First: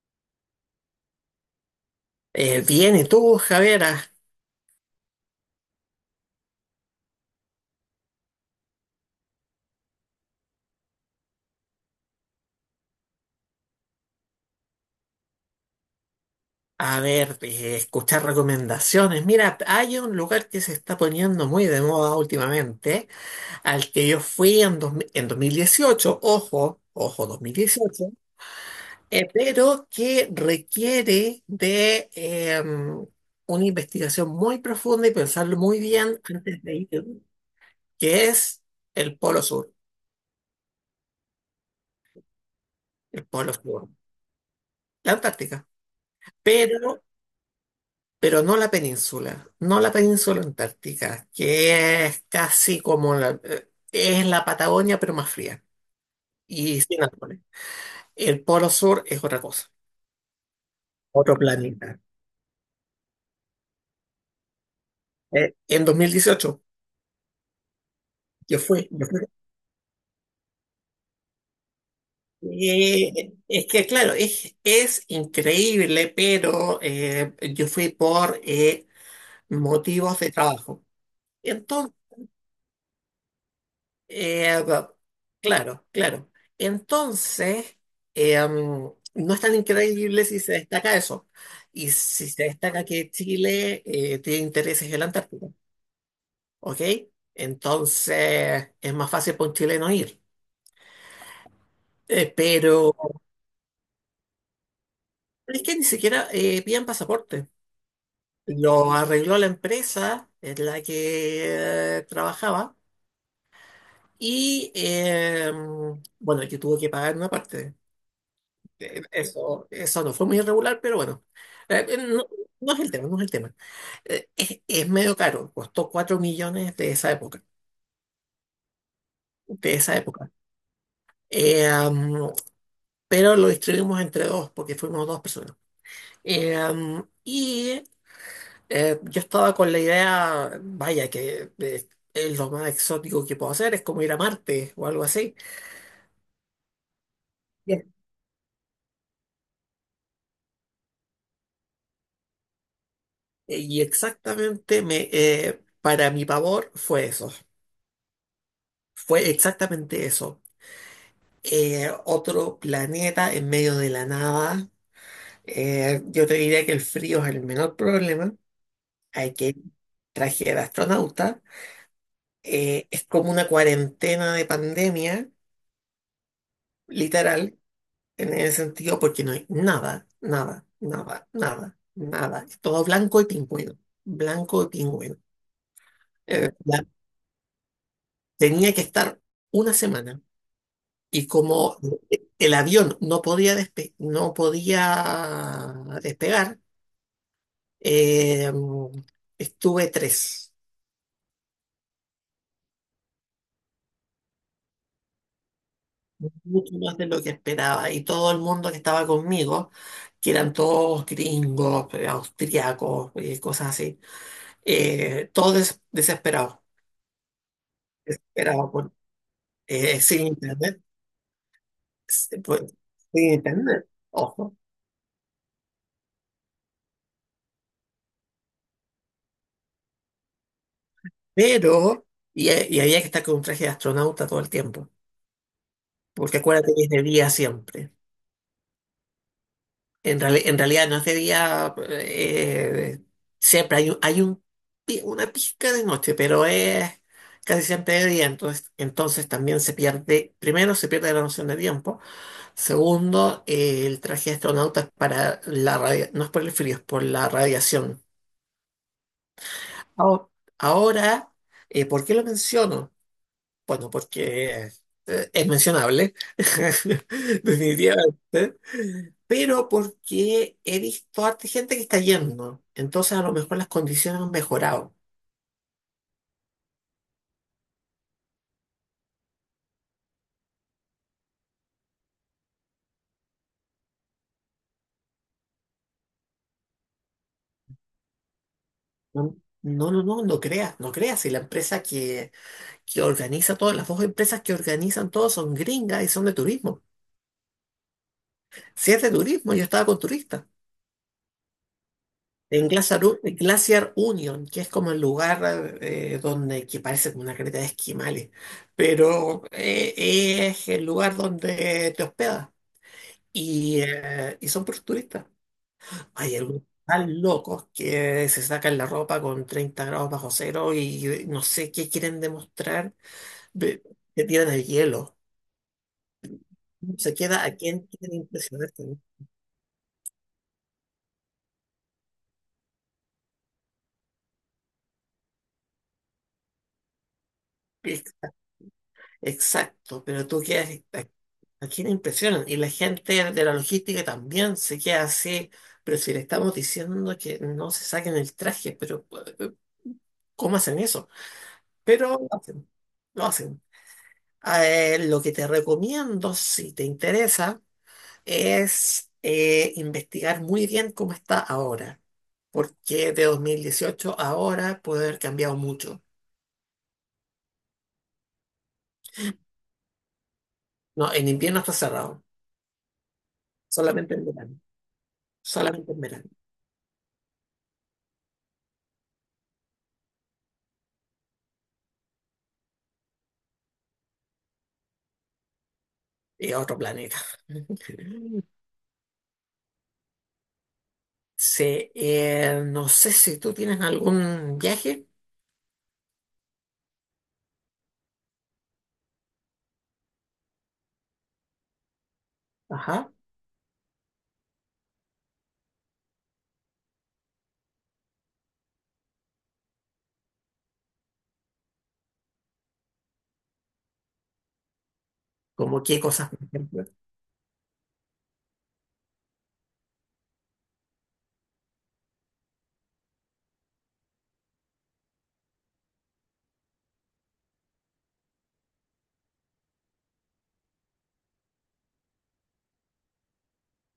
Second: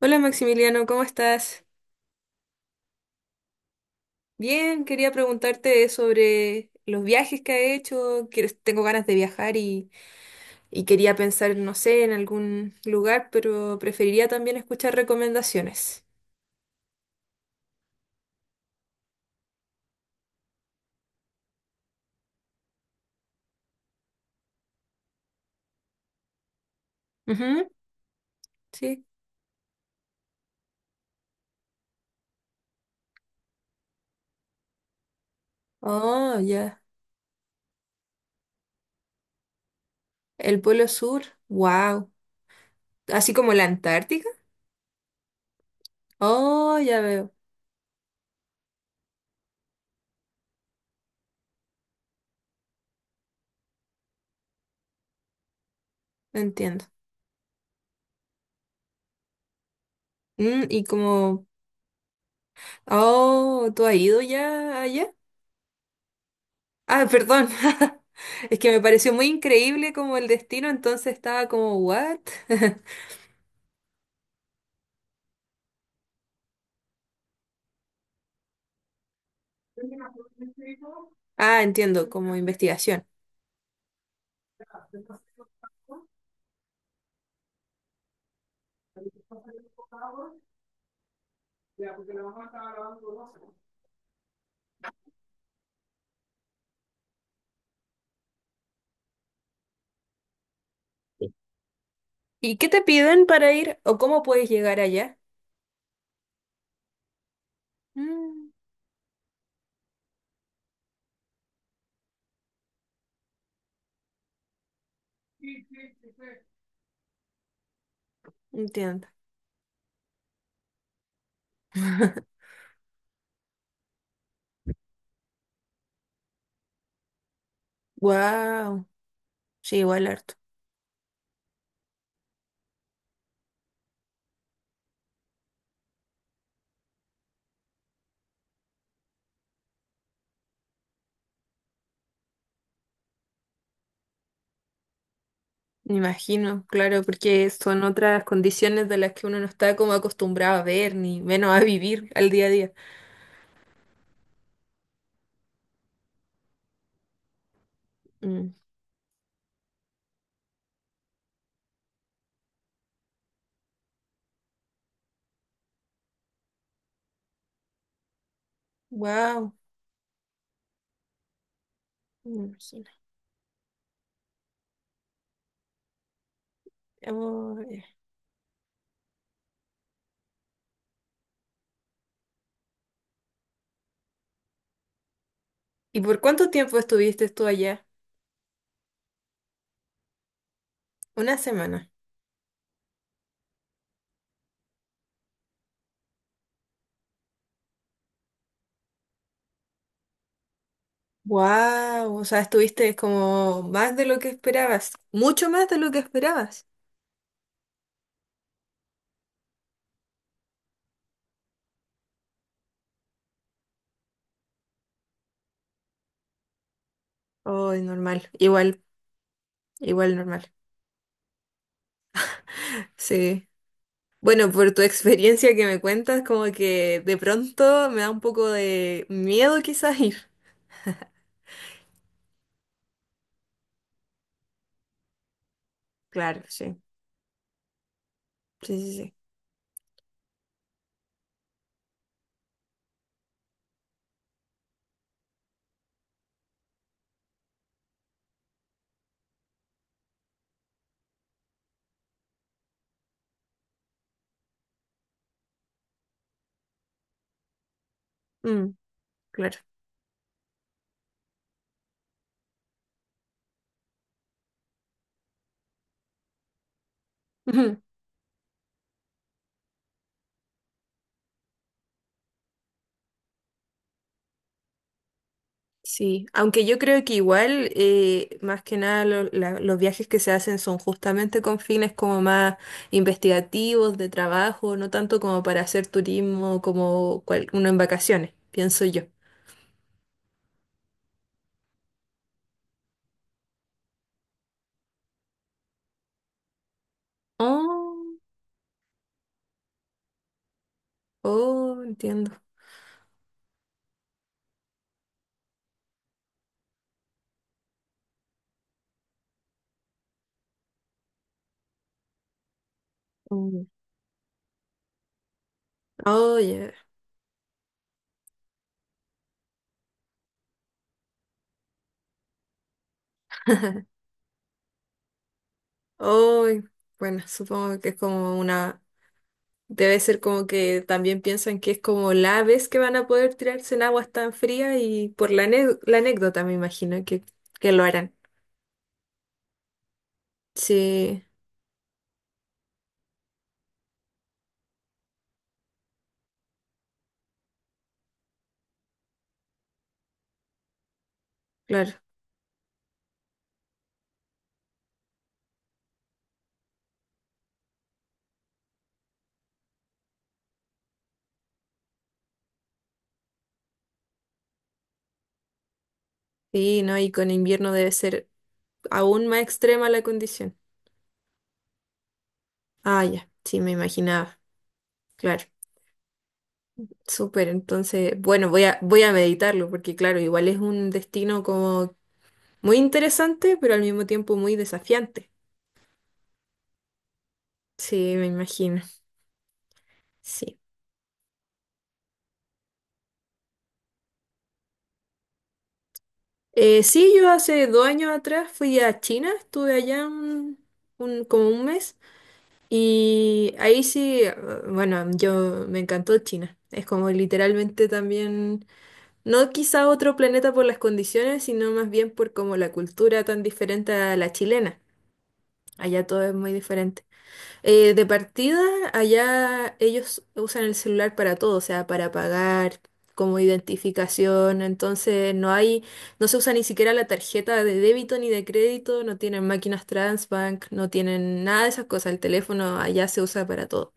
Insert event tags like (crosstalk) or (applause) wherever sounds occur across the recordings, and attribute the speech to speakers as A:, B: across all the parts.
A: Hola Maximiliano, ¿cómo estás?
B: Bien, ¿y tú, javera?
A: Bien, quería preguntarte sobre los viajes que has hecho. Tengo ganas de viajar y quería pensar, no sé, en algún lugar, pero preferiría también escuchar recomendaciones.
B: A ver, escuchar recomendaciones. Mira, hay un lugar que se está poniendo muy de moda últimamente, al que yo fui en 2018, ojo, ojo,
A: Ujú,
B: 2018,
A: sí.
B: pero que requiere de una investigación muy profunda y pensarlo muy bien
A: Oh,
B: antes de
A: ya.
B: ir, que es el Polo Sur,
A: El Polo Sur. Wow.
B: el
A: Así como
B: Polo
A: la
B: Sur,
A: Antártica.
B: la Antártica.
A: Oh, ya
B: Pero
A: veo.
B: pero no la península, no la península antártica, que es casi como la, es la Patagonia, pero más fría y
A: Entiendo.
B: sin árboles. El Polo Sur es otra cosa,
A: Mm,
B: otro planeta.
A: oh, ¿tú has ido ya allá?
B: En 2018,
A: Ah, perdón. (laughs) Es
B: yo
A: que me
B: fui, yo
A: pareció
B: fui.
A: muy increíble como el destino, entonces estaba como, ¿what? (laughs)
B: Es que, claro, es increíble, pero yo fui por motivos de trabajo.
A: Ah,
B: Entonces,
A: entiendo, como investigación.
B: Eh, ah, claro, claro. Entonces, no es tan increíble si se destaca eso. Y si se destaca que Chile tiene intereses en la Antártica, ¿ok? Entonces, es más fácil para un chileno ir.
A: ¿Y qué te
B: Pero
A: piden para ir o cómo puedes llegar allá?
B: es que ni siquiera piden pasaporte.
A: Mm,
B: Lo arregló la empresa en la que trabajaba y, bueno, que tuvo que pagar una parte.
A: entiendo.
B: Eso, eso no fue muy irregular, pero bueno. No,
A: (laughs)
B: no es el tema, no es el tema. Es medio caro, costó 4 millones de esa época,
A: Wow,
B: de
A: sí,
B: esa
A: igual
B: época.
A: harto.
B: Eh, um, pero lo distribuimos entre dos, porque fuimos dos personas. Y yo estaba con la idea, vaya, que es lo más exótico que puedo hacer, es como ir a Marte o algo así.
A: Me imagino, claro, porque son
B: Bien.
A: otras condiciones de las que uno no está como acostumbrado a ver, ni menos a vivir al día a día.
B: Y exactamente me, para mi pavor fue eso. Fue exactamente eso. Otro planeta en medio de la nada. Yo te diría que el frío es el menor problema. Hay que
A: Wow,
B: ir traje de astronauta.
A: me imagino.
B: Es como una cuarentena de pandemia,
A: Oh,
B: literal, en ese sentido, porque no hay nada, nada, nada, nada, nada. Es todo blanco y pingüino. Blanco y pingüino.
A: ¿Y por cuánto
B: Eh,
A: tiempo
B: la-
A: estuviste tú allá?
B: Tenía que estar una semana. Y
A: Una
B: como
A: semana.
B: el avión no podía despegar, Eh, estuve tres,
A: Wow, o sea, estuviste como más de lo que esperabas, mucho más de lo que esperabas.
B: mucho más de lo que esperaba. Y todo el mundo que estaba conmigo, que eran todos gringos, austriacos, cosas así, desesperados,
A: Oh, normal,
B: desesperados
A: igual,
B: por-
A: igual
B: sin
A: normal.
B: internet, pues, sin
A: Sí.
B: internet,
A: Bueno,
B: ojo.
A: por tu experiencia que me cuentas, como que de pronto me da un poco de miedo quizás ir.
B: Pero, y había que estar con un traje de astronauta todo el tiempo, porque
A: Claro,
B: acuérdate
A: sí.
B: que es de día siempre.
A: Sí, sí,
B: En realidad no es de día, siempre hay un, una pizca de noche, pero es casi siempre de día, entonces, entonces también se pierde, primero se pierde la noción de tiempo, segundo, el traje de astronauta es para la radio, no es por el frío, es por la radiación.
A: sí. Mm, claro.
B: Ahora, ahora, ¿por qué lo menciono? Bueno, porque es mencionable, (laughs)
A: (laughs)
B: definitivamente, pero porque he visto harta gente que está yendo, entonces a lo mejor las condiciones han mejorado.
A: Sí, aunque yo creo que igual, más que nada, los viajes que se hacen son justamente con fines como más investigativos, de trabajo, no tanto como para hacer turismo como uno en vacaciones, pienso yo.
B: No, no, no, no, no creas, no creas, si la empresa que organiza todas, las dos empresas que organizan todo son gringas y son de turismo.
A: Oh,
B: Si es de turismo, yo estaba con turistas.
A: oh, entiendo.
B: En Glacier Union, que es como el lugar donde que parece como una creta de esquimales, pero es el lugar donde te hospedas
A: Mm.
B: y son puros turistas. Hay
A: Oh,
B: algunos
A: yeah.
B: tan locos que se sacan la ropa con 30 grados bajo cero y no sé qué quieren demostrar, ve-
A: (laughs)
B: que tiran el hielo.
A: Oh,
B: Se
A: bueno,
B: queda a
A: supongo
B: quien
A: que es
B: quieren
A: como
B: impresionar.
A: una... Debe ser como que también piensan que es como la vez que van a poder tirarse en aguas tan frías y por la, la anécdota me imagino que lo harán.
B: Exacto, pero tú quedas,
A: Sí,
B: aquí no impresionan y la gente de la logística también se queda así, pero si le estamos diciendo que no se saquen el traje, pero eh, ¿cómo hacen eso?
A: claro.
B: Pero lo hacen, lo hacen. Lo que te recomiendo, si te interesa, es investigar muy bien cómo está ahora, porque de 2018 a ahora puede haber cambiado mucho.
A: Sí, ¿no? Y con invierno debe ser aún más extrema la condición.
B: No, en invierno está cerrado,
A: Ah, ya, sí, me
B: solamente en
A: imaginaba.
B: verano,
A: Claro,
B: solamente en verano.
A: súper. Entonces, bueno, voy a meditarlo porque, claro, igual es un destino como muy interesante, pero al mismo tiempo muy desafiante.
B: Y a otro planeta.
A: Sí, me
B: (laughs)
A: imagino. Sí.
B: Sí, no sé si tú tienes algún viaje.
A: Sí, yo hace 2 años atrás fui a China, estuve allá como un mes
B: Ajá.
A: y ahí sí, bueno, yo me encantó China. Es como literalmente también no quizá otro planeta por las condiciones, sino más bien por como la cultura tan diferente a la chilena.
B: ¿Como qué
A: Allá todo
B: cosas,
A: es
B: por
A: muy
B: ejemplo?
A: diferente. De partida, allá ellos usan el celular para todo, o sea, para pagar, como identificación. No se usa ni siquiera la tarjeta de débito ni de crédito, no tienen máquinas Transbank, no tienen nada de esas cosas. El teléfono allá se usa para todo.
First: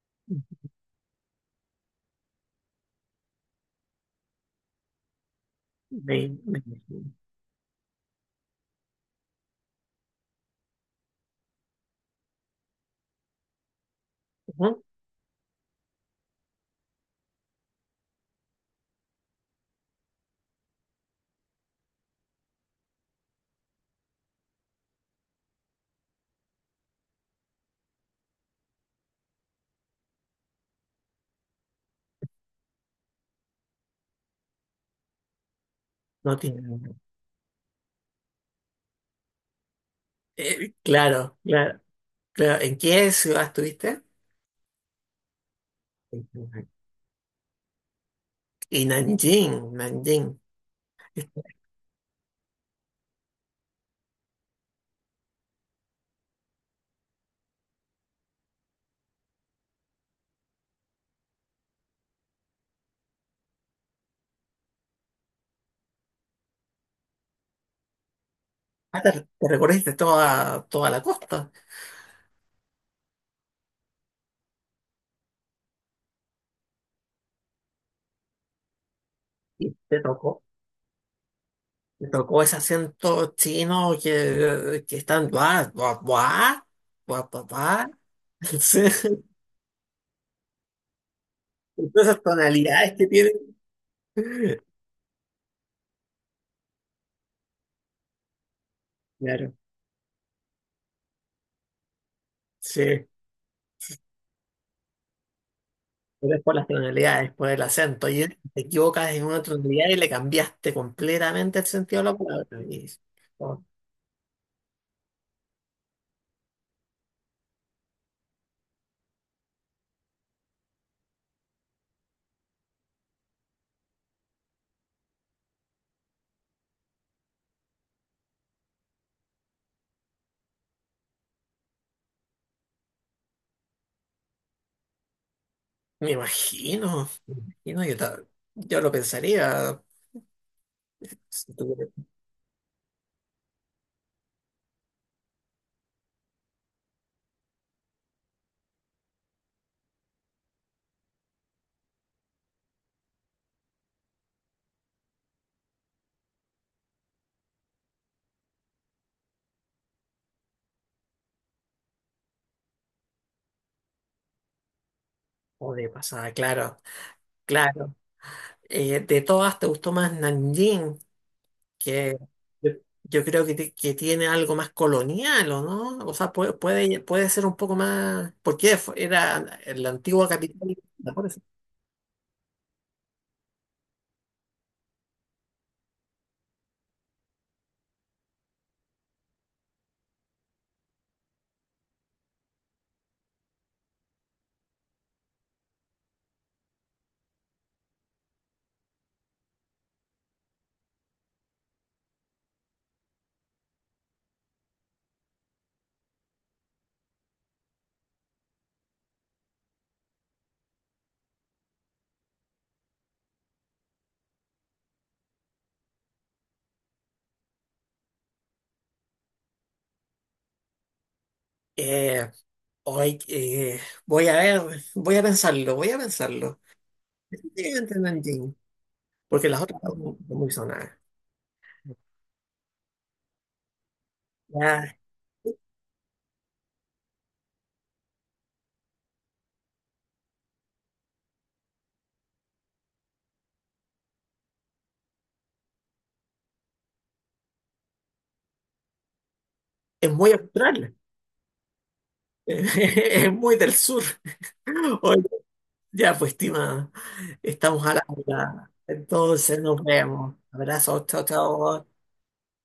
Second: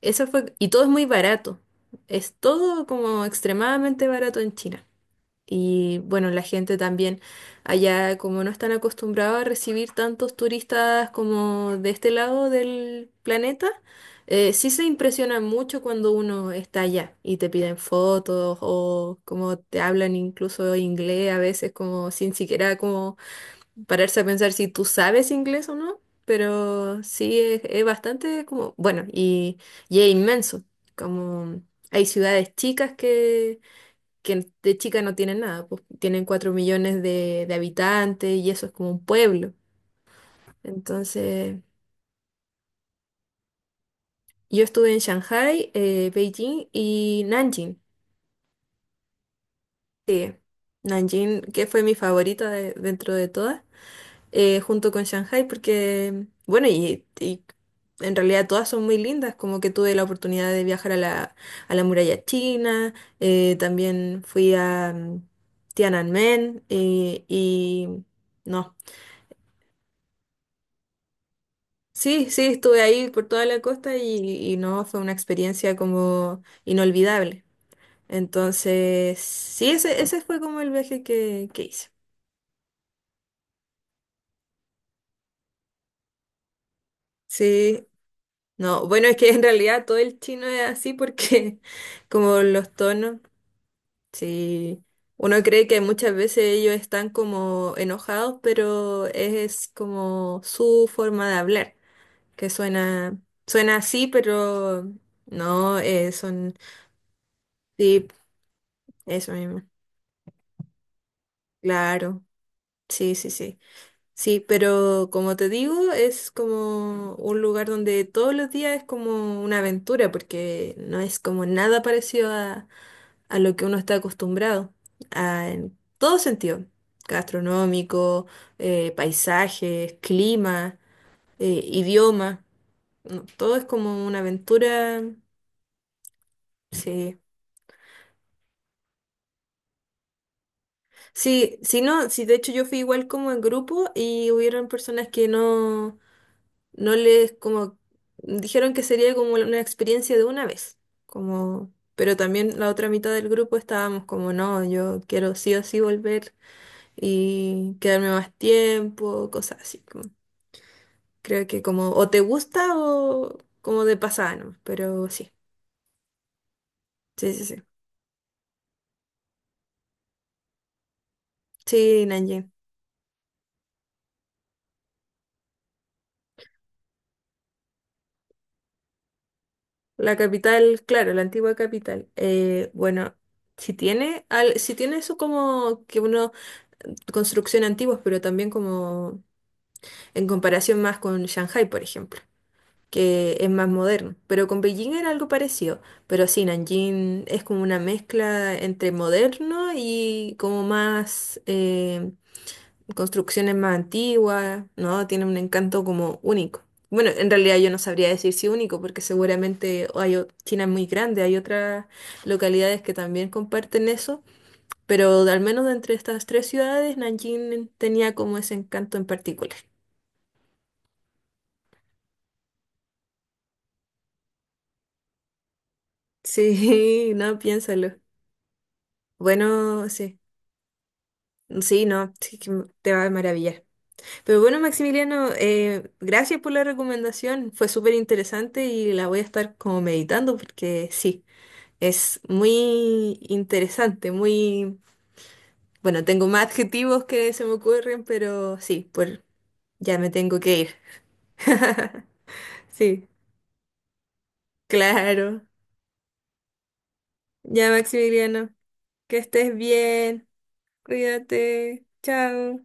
A: Eso fue, y todo es muy barato. Es todo como extremadamente barato en China. Y bueno,
B: Me-
A: la gente
B: me-
A: también allá, como no están acostumbrados a recibir tantos turistas como de este lado del planeta, sí
B: Ajá.
A: se impresionan mucho cuando uno está allá y te piden fotos o como te hablan incluso inglés a veces como sin siquiera como pararse a pensar si tú sabes inglés o no, pero sí es bastante como, bueno, y es inmenso, como hay ciudades chicas que de chica no tienen nada, pues tienen
B: No
A: cuatro
B: tiene.
A: millones de habitantes y eso es como un pueblo.
B: Claro,
A: Entonces,
B: claro, claro. ¿En qué ciudad estuviste?
A: yo estuve en Shanghai, Beijing y Nanjing.
B: Y Nanjing, Nanjing.
A: Sí, Nanjing, que fue mi favorita dentro de todas, junto con Shanghai, porque, bueno, y en realidad todas son muy lindas, como que tuve la oportunidad de viajar a la muralla china, también fui a Tiananmen y... No,
B: Ah, te, Te recorriste toda, toda la costa.
A: sí, sí, estuve ahí por toda la costa y no, fue una experiencia como inolvidable. Entonces, sí,
B: Y
A: ese fue como el viaje que hice.
B: te tocó ese acento chino que están. Guau guau guau, guau guau
A: Sí,
B: buah. (laughs) Sí.
A: no, bueno, es que en realidad todo el chino es así porque
B: Todas
A: (laughs)
B: esas
A: como los
B: tonalidades que
A: tonos,
B: tiene.
A: sí, uno cree que muchas veces ellos están como enojados, pero
B: Claro,
A: es como su forma de hablar, que
B: sí,
A: suena, suena así, pero no,
B: pero es por las tonalidades, por el
A: sí,
B: acento. Y te equivocas en
A: eso
B: una
A: mismo.
B: tonalidad y le cambiaste completamente el sentido de la
A: Claro,
B: palabra.
A: sí, sí, sí.
B: Oh,
A: Sí, pero como te digo, es como un lugar donde todos los días es como una aventura, porque no es como nada parecido a lo que uno está acostumbrado, en todo sentido, gastronómico, paisajes, clima, idioma, no, todo es como una aventura,
B: me imagino,
A: sí.
B: me imagino, yo lo pensaría. Si
A: Sí, si
B: tuviera-
A: no, sí, de hecho yo fui igual como en grupo y hubieron personas que no... no les como dijeron que sería como una experiencia de una vez, como pero también la otra mitad del grupo estábamos como no, yo quiero sí o sí volver y quedarme más tiempo, cosas así. Creo que como o te gusta o como de pasada, ¿no? Pero sí.
B: O de pasada, claro,
A: Sí, sí, sí.
B: claro. De todas, ¿te gustó más Nanjing?
A: Sí,
B: Que
A: Nanjing.
B: yo Yo creo que, que tiene algo más colonial, ¿o no? O sea, puede, puede, puede ser un poco más. Era la
A: La
B: antigua capital.
A: capital,
B: ¿Te
A: claro, la
B: acuerdas?
A: antigua capital. Bueno, si tiene eso como que uno construcción antiguas, pero también como en comparación más con Shanghai, por ejemplo, que es más moderno. Pero con Beijing era algo parecido, pero sí, Nanjing es como una mezcla entre moderno y como más construcciones más antiguas, ¿no? Tiene un encanto como único. Bueno, en realidad yo no sabría decir si único, porque seguramente China es muy grande, hay otras localidades que también comparten eso, pero al menos de entre estas tres ciudades, Nanjing tenía como ese encanto en particular.
B: Ay, eh, Voy a ver, voy a pensarlo, voy a pensarlo.
A: Sí, (laughs) no, piénsalo.
B: Definitivamente Nanjing, porque las otras
A: Bueno,
B: son muy
A: sí.
B: sonadas.
A: Sí, no, sí que te va a maravillar. Pero bueno,
B: Ya,
A: Maximiliano, gracias por la recomendación. Fue súper interesante y la voy a estar como meditando porque sí, es muy interesante, muy... Bueno, tengo más adjetivos que se me ocurren, pero sí, pues ya me
B: es muy
A: tengo que ir.
B: austral,
A: (laughs)
B: (laughs)
A: Sí,
B: es muy del sur. Oye,
A: claro.
B: ya, pues, estimada,
A: Ya,
B: estamos a la
A: Maximiliano,
B: hora.
A: que estés
B: Entonces nos
A: bien.
B: vemos. Abrazos, chao,
A: Cuídate.
B: chao.
A: Chao.